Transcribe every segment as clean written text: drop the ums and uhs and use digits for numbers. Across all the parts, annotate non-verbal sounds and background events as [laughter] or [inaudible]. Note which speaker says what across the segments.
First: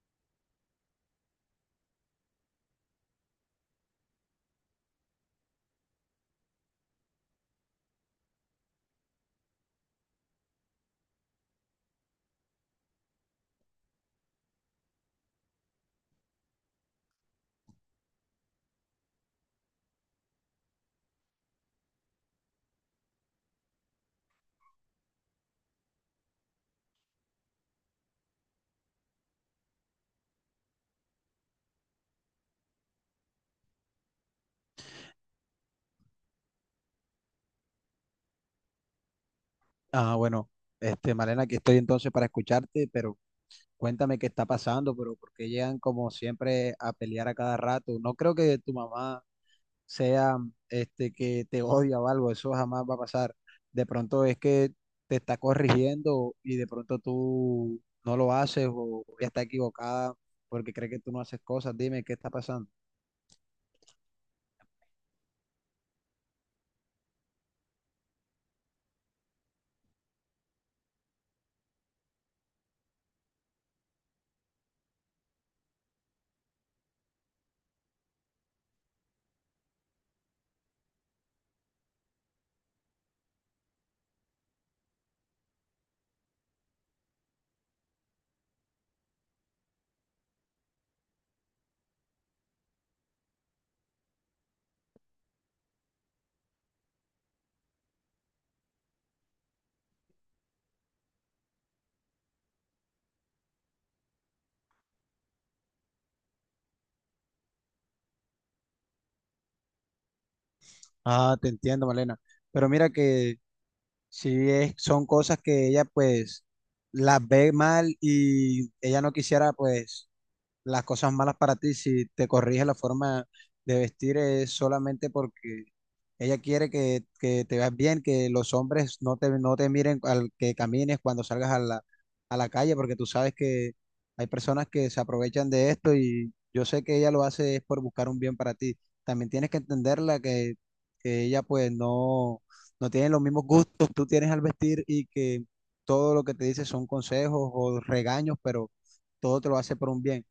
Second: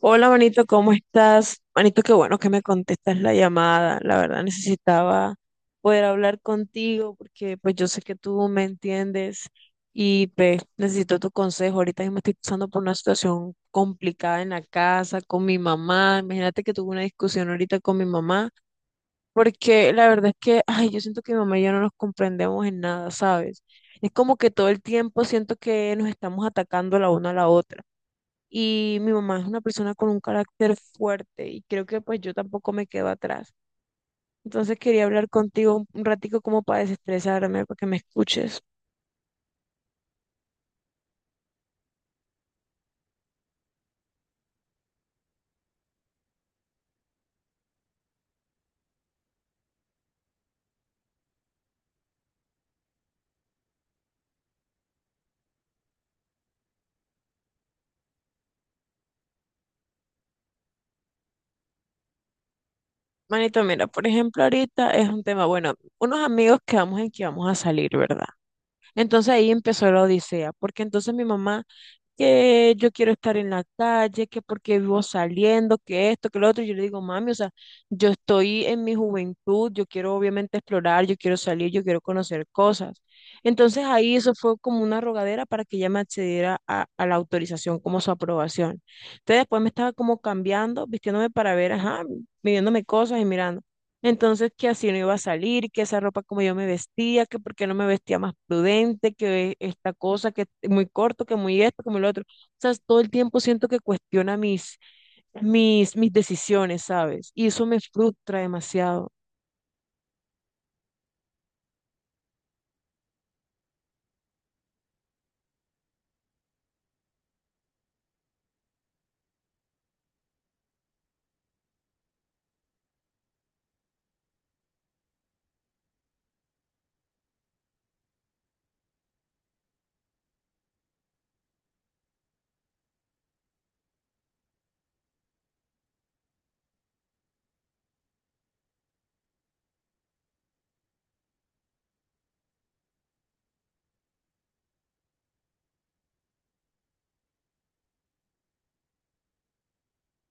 Speaker 1: Hola, manito, ¿cómo estás? Manito, qué bueno que me contestas la llamada. La verdad necesitaba poder hablar contigo porque pues yo sé que tú me entiendes y pues necesito tu consejo. Ahorita mismo estoy pasando por una situación complicada en la casa con mi mamá. Imagínate que tuve una discusión ahorita con mi mamá porque la verdad es que, ay, yo siento que mi mamá y yo no nos comprendemos en nada, ¿sabes? Es como que todo el tiempo siento que nos estamos atacando la una a la otra y mi mamá es una persona con un carácter fuerte y creo que pues yo tampoco me quedo atrás. Entonces quería hablar contigo un ratico como para desestresarme, para que me escuches.
Speaker 2: Ah, bueno, Malena, aquí estoy entonces para escucharte, pero cuéntame qué está pasando, pero por qué llegan como siempre a pelear a cada rato. No creo que tu mamá sea, que te odia o algo, eso jamás va a pasar. De pronto es que te está corrigiendo y de pronto tú no lo haces o ella está equivocada porque cree que tú no haces cosas. Dime qué está pasando.
Speaker 1: Manito, mira, por ejemplo, ahorita es un tema, bueno, unos amigos quedamos en que vamos a salir, ¿verdad? Entonces ahí empezó la odisea, porque entonces mi mamá que yo quiero estar en la calle, que porque vivo saliendo, que esto, que lo otro. Yo le digo, mami, o sea, yo estoy en mi juventud, yo quiero obviamente explorar, yo quiero salir, yo quiero conocer cosas. Entonces ahí eso fue como una rogadera para que ella me accediera a la autorización, como su aprobación. Entonces después me estaba como cambiando, vistiéndome para ver, ajá, midiéndome cosas y mirando. Entonces, que así no iba a salir, que esa ropa como yo me vestía, que por qué no me vestía más prudente, que esta cosa, que muy corto, que muy esto, que muy lo otro. O sea, todo el tiempo siento que cuestiona mis decisiones, ¿sabes? Y eso me frustra demasiado.
Speaker 2: Ah, te entiendo, Malena. Pero mira que sí, son cosas que ella pues las ve mal y ella no quisiera pues las cosas malas para ti. Si te corrige la forma de vestir es solamente porque ella quiere que te veas bien, que los hombres no te, no te miren al que camines cuando salgas a la calle, porque tú sabes que hay personas que se aprovechan de esto y yo sé que ella lo hace es por buscar un bien para ti. También tienes que entenderla, que ella pues no, no tiene los mismos gustos que tú tienes al vestir y que todo lo que te dice son consejos o regaños, pero todo te lo hace por un bien.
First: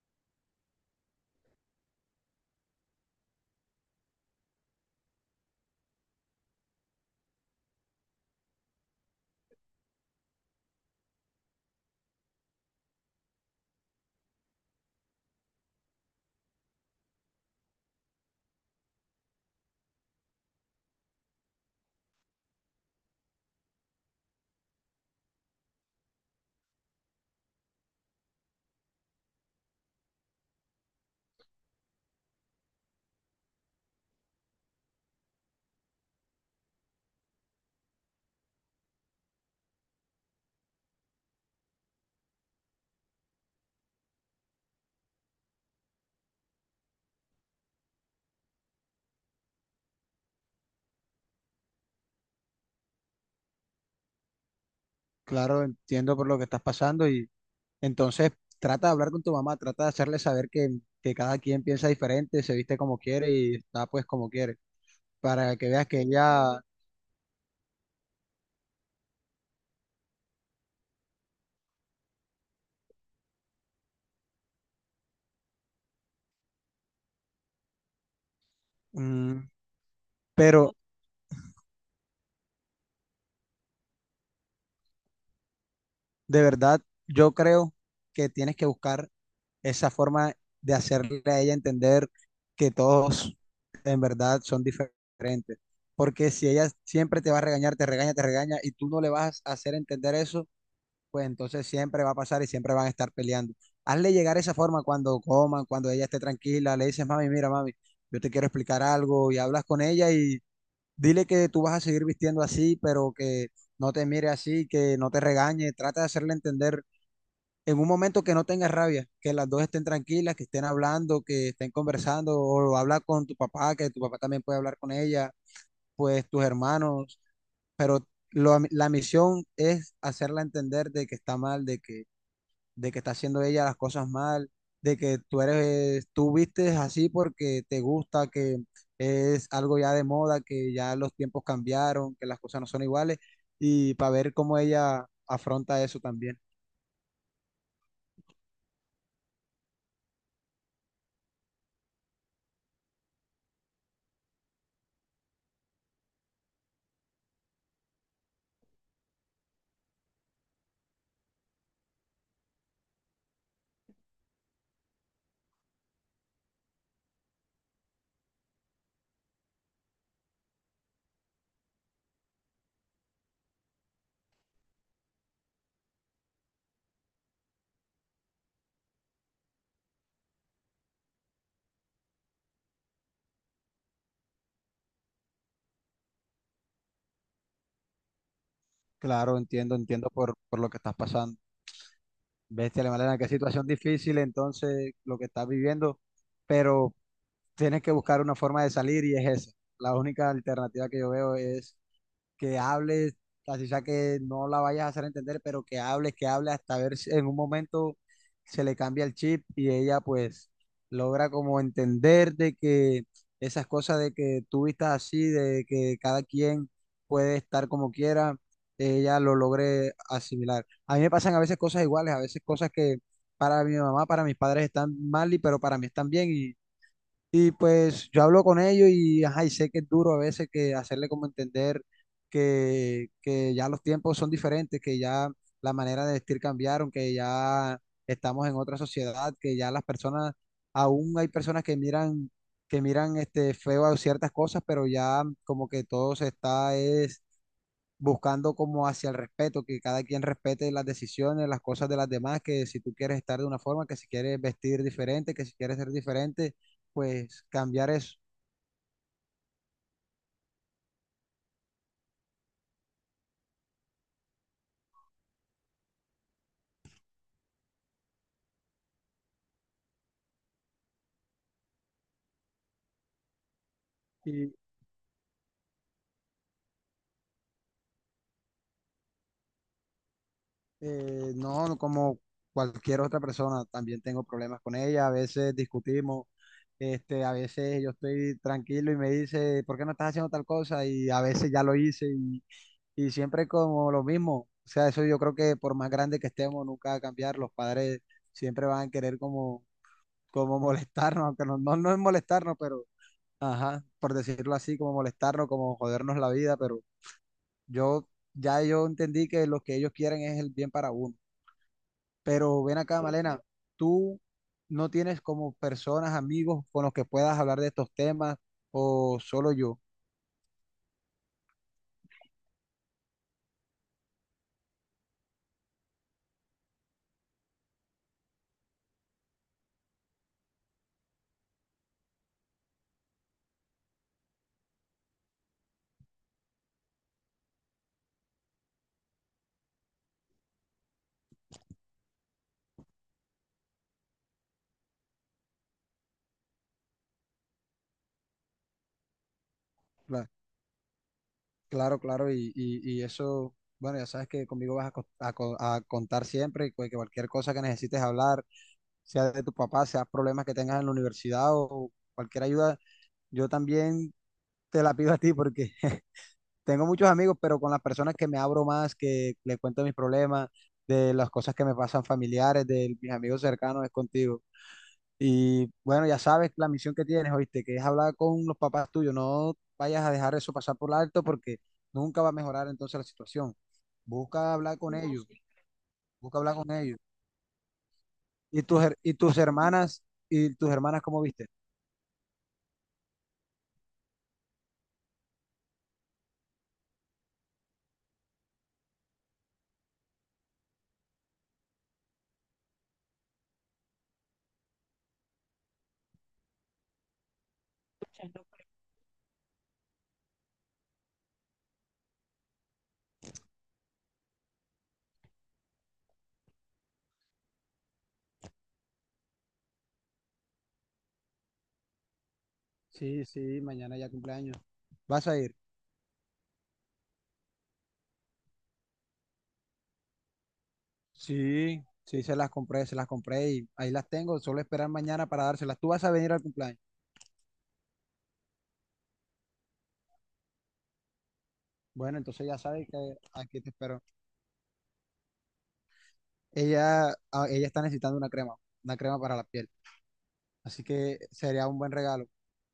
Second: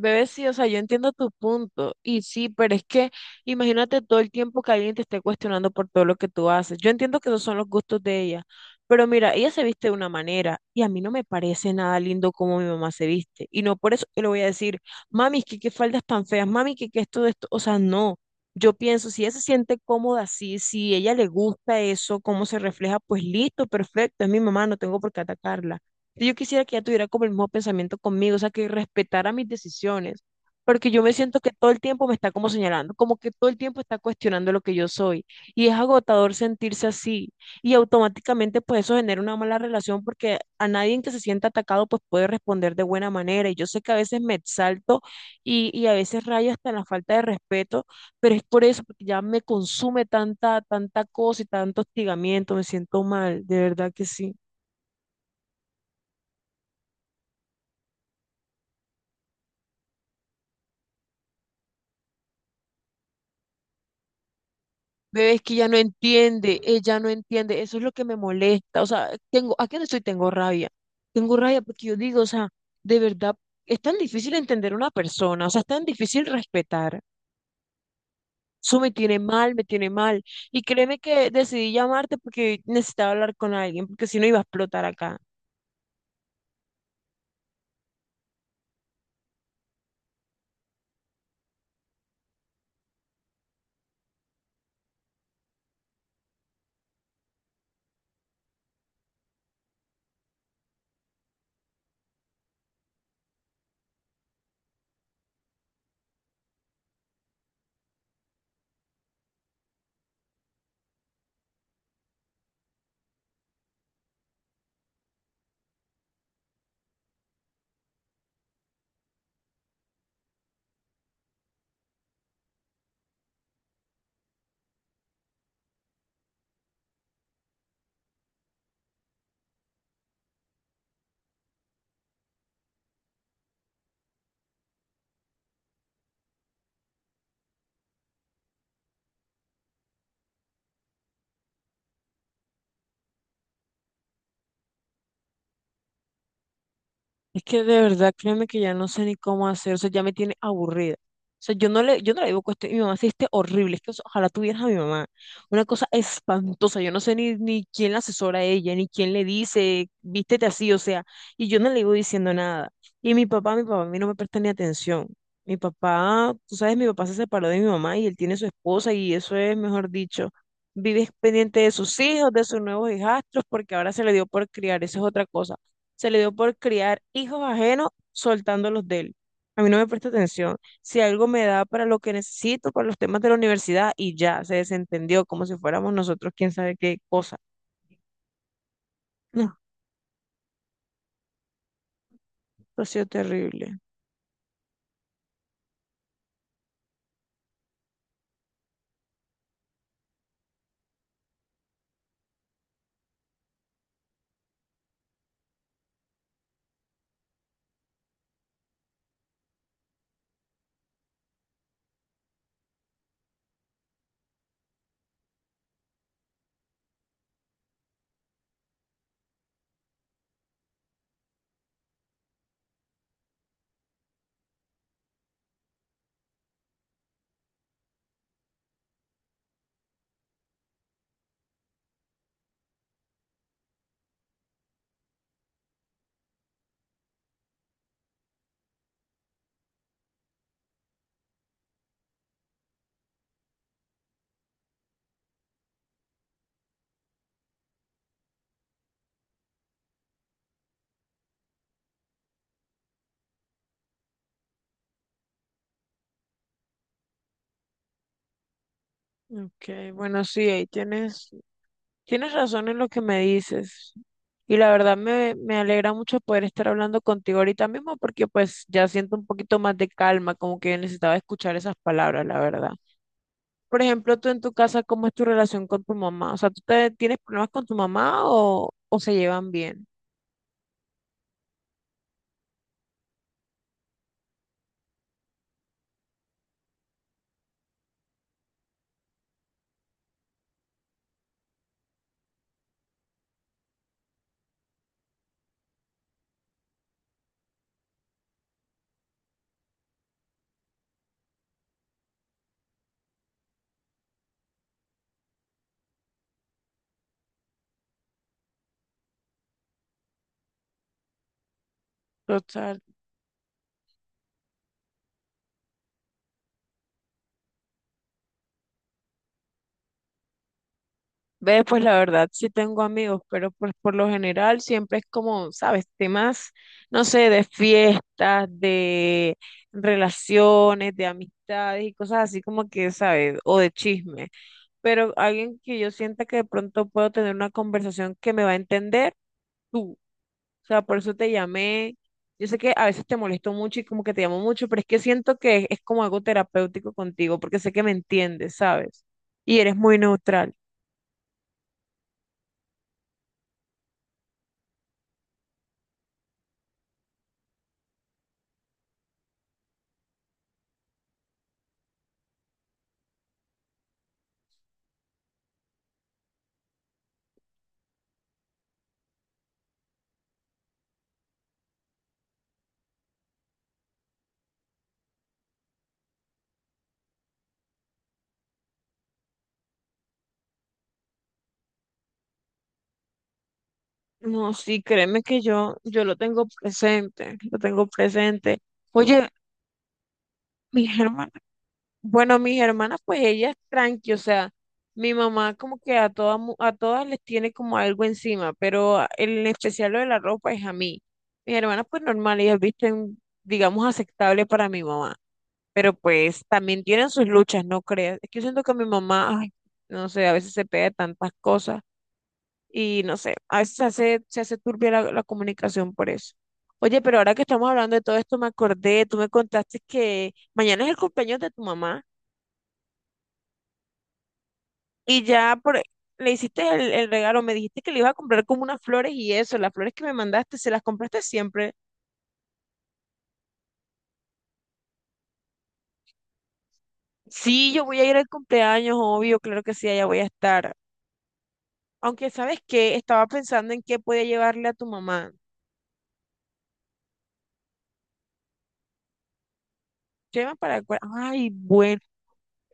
Speaker 1: Bebé, sí, o sea, yo entiendo tu punto. Y sí, pero es que imagínate todo el tiempo que alguien te esté cuestionando por todo lo que tú haces. Yo entiendo que esos son los gustos de ella. Pero mira, ella se viste de una manera y a mí no me parece nada lindo como mi mamá se viste. Y no por eso yo le voy a decir, mami, que qué faldas tan feas, mami, que qué esto de esto. O sea, no. Yo pienso, si ella se siente cómoda así, si ella le gusta eso, cómo se refleja, pues listo, perfecto, es mi mamá, no tengo por qué atacarla. Yo quisiera que ella tuviera como el mismo pensamiento conmigo, o sea, que respetara mis decisiones, porque yo me siento que todo el tiempo me está como señalando, como que todo el tiempo está cuestionando lo que yo soy, y es agotador sentirse así, y automáticamente pues eso genera una mala relación porque a nadie en que se sienta atacado pues puede responder de buena manera, y yo sé que a veces me exalto y a veces rayo hasta en la falta de respeto, pero es por eso, porque ya me consume tanta cosa y tanto hostigamiento, me siento mal, de verdad que sí.
Speaker 2: Claro, entiendo por lo que estás pasando, y entonces trata de hablar con tu mamá, trata de hacerle saber que cada quien piensa diferente, se viste como quiere y está pues como quiere,
Speaker 1: Bebé, es que
Speaker 2: para que veas que ella...
Speaker 1: ella no entiende, eso es lo que me molesta, o sea, tengo, ¿a qué no estoy? Tengo rabia porque yo digo, o sea, de verdad, es tan difícil entender a una persona, o sea, es tan difícil respetar, eso
Speaker 2: mm,
Speaker 1: me tiene mal, y
Speaker 2: pero
Speaker 1: créeme que decidí llamarte porque necesitaba hablar con alguien, porque si no iba a explotar acá.
Speaker 2: de verdad, yo creo que tienes que buscar esa forma de hacerle a ella entender que todos en verdad son diferentes, porque si ella siempre te va a regañar, te regaña y tú no le vas a hacer entender eso, pues entonces siempre va a pasar y siempre van a estar peleando. Hazle llegar esa forma cuando coman, cuando ella esté tranquila, le dices, mami, mira, mami, yo te quiero explicar algo, y hablas con ella y dile que tú vas a seguir vistiendo así, pero que no te mire así, que no te regañe. Trata de hacerle entender en un momento que no tengas rabia, que las dos estén tranquilas, que estén hablando, que estén conversando, o habla con tu papá, que tu papá también puede hablar con ella, pues tus hermanos, pero la misión es hacerla entender de que está mal, de que está haciendo ella las cosas mal, de que tú eres, tú vistes así porque te gusta, que es algo ya de moda, que ya los tiempos cambiaron, que las cosas no son iguales, y para ver cómo ella afronta eso también.
Speaker 1: Es que de verdad, créeme que ya no sé ni cómo hacer, o sea, ya me tiene aburrida. O sea, yo no le digo que mi mamá se viste horrible, es que o sea, ojalá tuvieras a mi mamá. Una cosa espantosa, yo no sé ni, ni quién la asesora a ella, ni quién le dice, vístete así, o sea, y yo no le iba diciendo nada. Y mi papá a mí no me presta ni atención. Mi papá, tú sabes, mi papá se separó de mi mamá y él tiene su esposa y eso es, mejor dicho, vive pendiente de sus hijos, de sus nuevos hijastros, porque ahora se le dio por criar, eso es otra cosa se le dio por criar hijos ajenos soltando los de él. A mí no me presta atención. Si algo me da para lo que necesito, para los temas de la universidad, y ya se desentendió como si fuéramos nosotros quién sabe qué cosa.
Speaker 2: Claro,
Speaker 1: No,
Speaker 2: entiendo, entiendo por lo que estás pasando.
Speaker 1: esto
Speaker 2: Bestia,
Speaker 1: ha sido
Speaker 2: Malena, qué situación
Speaker 1: terrible.
Speaker 2: difícil entonces lo que estás viviendo, pero tienes que buscar una forma de salir y es esa. La única alternativa que yo veo es que hables, así sea que no la vayas a hacer entender, pero que hables hasta ver si en un momento se le cambia el chip y ella pues logra como entender de que esas cosas, de que tú vistas así, de que cada quien puede estar como quiera, ella lo logre asimilar. A mí me pasan a veces cosas iguales, a veces cosas que para mi mamá, para mis padres están mal, y pero para mí están bien y pues yo hablo con ellos y, ajá, y sé que es duro a veces que hacerle como entender que ya los tiempos son diferentes, que ya la manera de vestir cambiaron, que ya estamos en otra sociedad, que ya las personas, aún hay personas que miran este feo a ciertas cosas, pero ya como que todo se está es buscando como hacia el respeto, que cada quien respete las decisiones, las cosas de las demás, que si tú quieres estar de una forma, que si quieres vestir diferente, que si quieres ser diferente, pues cambiar eso.
Speaker 1: Ok, bueno, sí, ahí tienes, tienes razón en lo que me dices. Y la verdad me alegra mucho poder estar hablando contigo ahorita mismo porque pues ya siento un poquito más de calma, como que necesitaba escuchar esas palabras, la verdad. Por ejemplo, tú en tu
Speaker 2: Y
Speaker 1: casa, ¿cómo es tu relación con tu mamá? O sea, tienes problemas con tu mamá o se llevan bien?
Speaker 2: no, como cualquier otra persona, también tengo problemas con ella, a veces discutimos. A veces yo estoy tranquilo y me dice, ¿por qué no estás haciendo tal cosa? Y a veces ya lo hice, y siempre como lo mismo. O sea, eso yo creo que por más grande que estemos, nunca va a cambiar. Los padres siempre van a querer como como molestarnos, aunque no, no, no es molestarnos, pero ajá, por decirlo así, como molestarnos, como jodernos la vida, pero yo ya yo entendí que lo que ellos quieren es el bien para uno. Pero
Speaker 1: Total.
Speaker 2: ven acá, Malena, tú no tienes como personas, amigos con los que puedas hablar de estos temas o solo yo.
Speaker 1: Ve, pues la verdad, sí tengo amigos, pero pues por lo general siempre es como, ¿sabes? Temas, no sé, de fiestas, de relaciones, de amistades y cosas así como que, ¿sabes? O de chisme. Pero alguien que yo sienta que de pronto puedo tener una conversación que me va a entender. Tú. O sea, por eso te llamé. Yo sé que a veces te molesto mucho y como que te llamo mucho, pero es que siento que es como algo terapéutico contigo, porque sé que me entiendes, ¿sabes? Y eres muy
Speaker 2: Cla-
Speaker 1: neutral.
Speaker 2: Claro, claro, y, y eso, bueno, ya sabes que conmigo vas a, a a contar siempre, y que cualquier cosa que necesites hablar, sea de tu papá, sea problemas que tengas en la universidad o cualquier ayuda. Yo también te la pido a ti porque [laughs] tengo muchos amigos, pero con las personas que me abro más, que les cuento mis problemas, de las cosas que me pasan familiares, de mis amigos cercanos, es contigo. Y bueno, ya sabes la misión que tienes, oíste, que es hablar con los papás tuyos. No vayas a dejar eso pasar por alto porque nunca va a mejorar entonces la situación.
Speaker 1: No,
Speaker 2: Busca hablar
Speaker 1: sí,
Speaker 2: con
Speaker 1: créeme
Speaker 2: ellos,
Speaker 1: que yo lo
Speaker 2: busca
Speaker 1: tengo
Speaker 2: hablar con ellos.
Speaker 1: presente, lo tengo presente.
Speaker 2: ¿Y tus,
Speaker 1: Oye,
Speaker 2: y tus
Speaker 1: mis
Speaker 2: hermanas, cómo
Speaker 1: hermanas,
Speaker 2: viste?
Speaker 1: bueno, mis hermanas, pues ellas tranqui, o sea, mi mamá como que a todas, mu- a todas les tiene como algo encima, pero a- en especial lo de la ropa es a mí. Mis hermanas, pues normal, ellas visten, digamos, aceptable para mi mamá. Pero pues también tienen sus luchas, no creas. Es que yo siento que mi mamá, ay, no sé, a veces se pega de tantas cosas y no sé, a veces se hace turbia la comunicación por eso. Oye, pero ahora que estamos hablando de todo esto, me acordé, tú me contaste que mañana es el cumpleaños de tu mamá
Speaker 2: Sí, sí, mañana ya cumpleaños.
Speaker 1: y
Speaker 2: ¿Vas a ir?
Speaker 1: ya por, le hiciste el regalo, me dijiste que le ibas a comprar como unas flores y eso, las flores que me mandaste, ¿se las compraste siempre?
Speaker 2: Sí, sí, se las compré y ahí las tengo. Solo esperar mañana para dárselas. Tú vas a venir al cumpleaños.
Speaker 1: Sí, yo voy a ir al cumpleaños, obvio, claro que sí, allá voy a estar.
Speaker 2: Bueno,
Speaker 1: Aunque
Speaker 2: entonces ya
Speaker 1: sabes
Speaker 2: sabes
Speaker 1: que
Speaker 2: que
Speaker 1: estaba
Speaker 2: aquí te
Speaker 1: pensando en qué
Speaker 2: espero.
Speaker 1: podía llevarle a tu mamá.
Speaker 2: Ella, ella está necesitando una crema para la piel.
Speaker 1: Crema para
Speaker 2: Así
Speaker 1: el cuerpo.
Speaker 2: que
Speaker 1: Ay,
Speaker 2: sería un buen
Speaker 1: bueno.
Speaker 2: regalo.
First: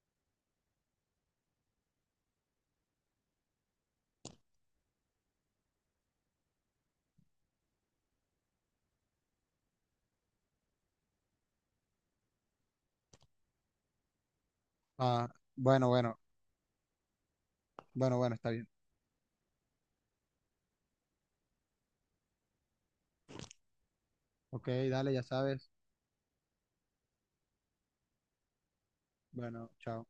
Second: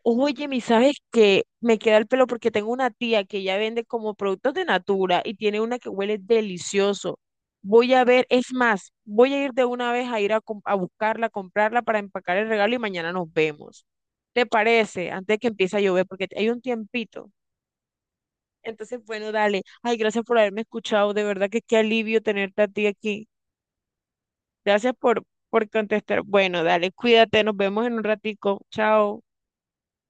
Speaker 1: Oye, mi, ¿sabes qué? Me queda el pelo porque tengo una tía que ya vende como productos de Natura y tiene una que huele delicioso. Voy a ver, es más, voy a ir de una vez a ir a, com- a buscarla, a comprarla para empacar el regalo y mañana nos vemos. ¿Te parece?
Speaker 2: Ah,
Speaker 1: Antes de que empiece a
Speaker 2: bueno,
Speaker 1: llover,
Speaker 2: bueno,
Speaker 1: porque hay un tiempito.
Speaker 2: bueno, bueno, está bien.
Speaker 1: Entonces, bueno, dale. Ay, gracias por haberme escuchado. De verdad que qué alivio tenerte a ti aquí.
Speaker 2: Ok,
Speaker 1: Gracias
Speaker 2: dale, ya
Speaker 1: por, por
Speaker 2: sabes.
Speaker 1: contestar. Bueno, dale, cuídate, nos vemos en un ratico. Chao.
Speaker 2: Bueno, chao.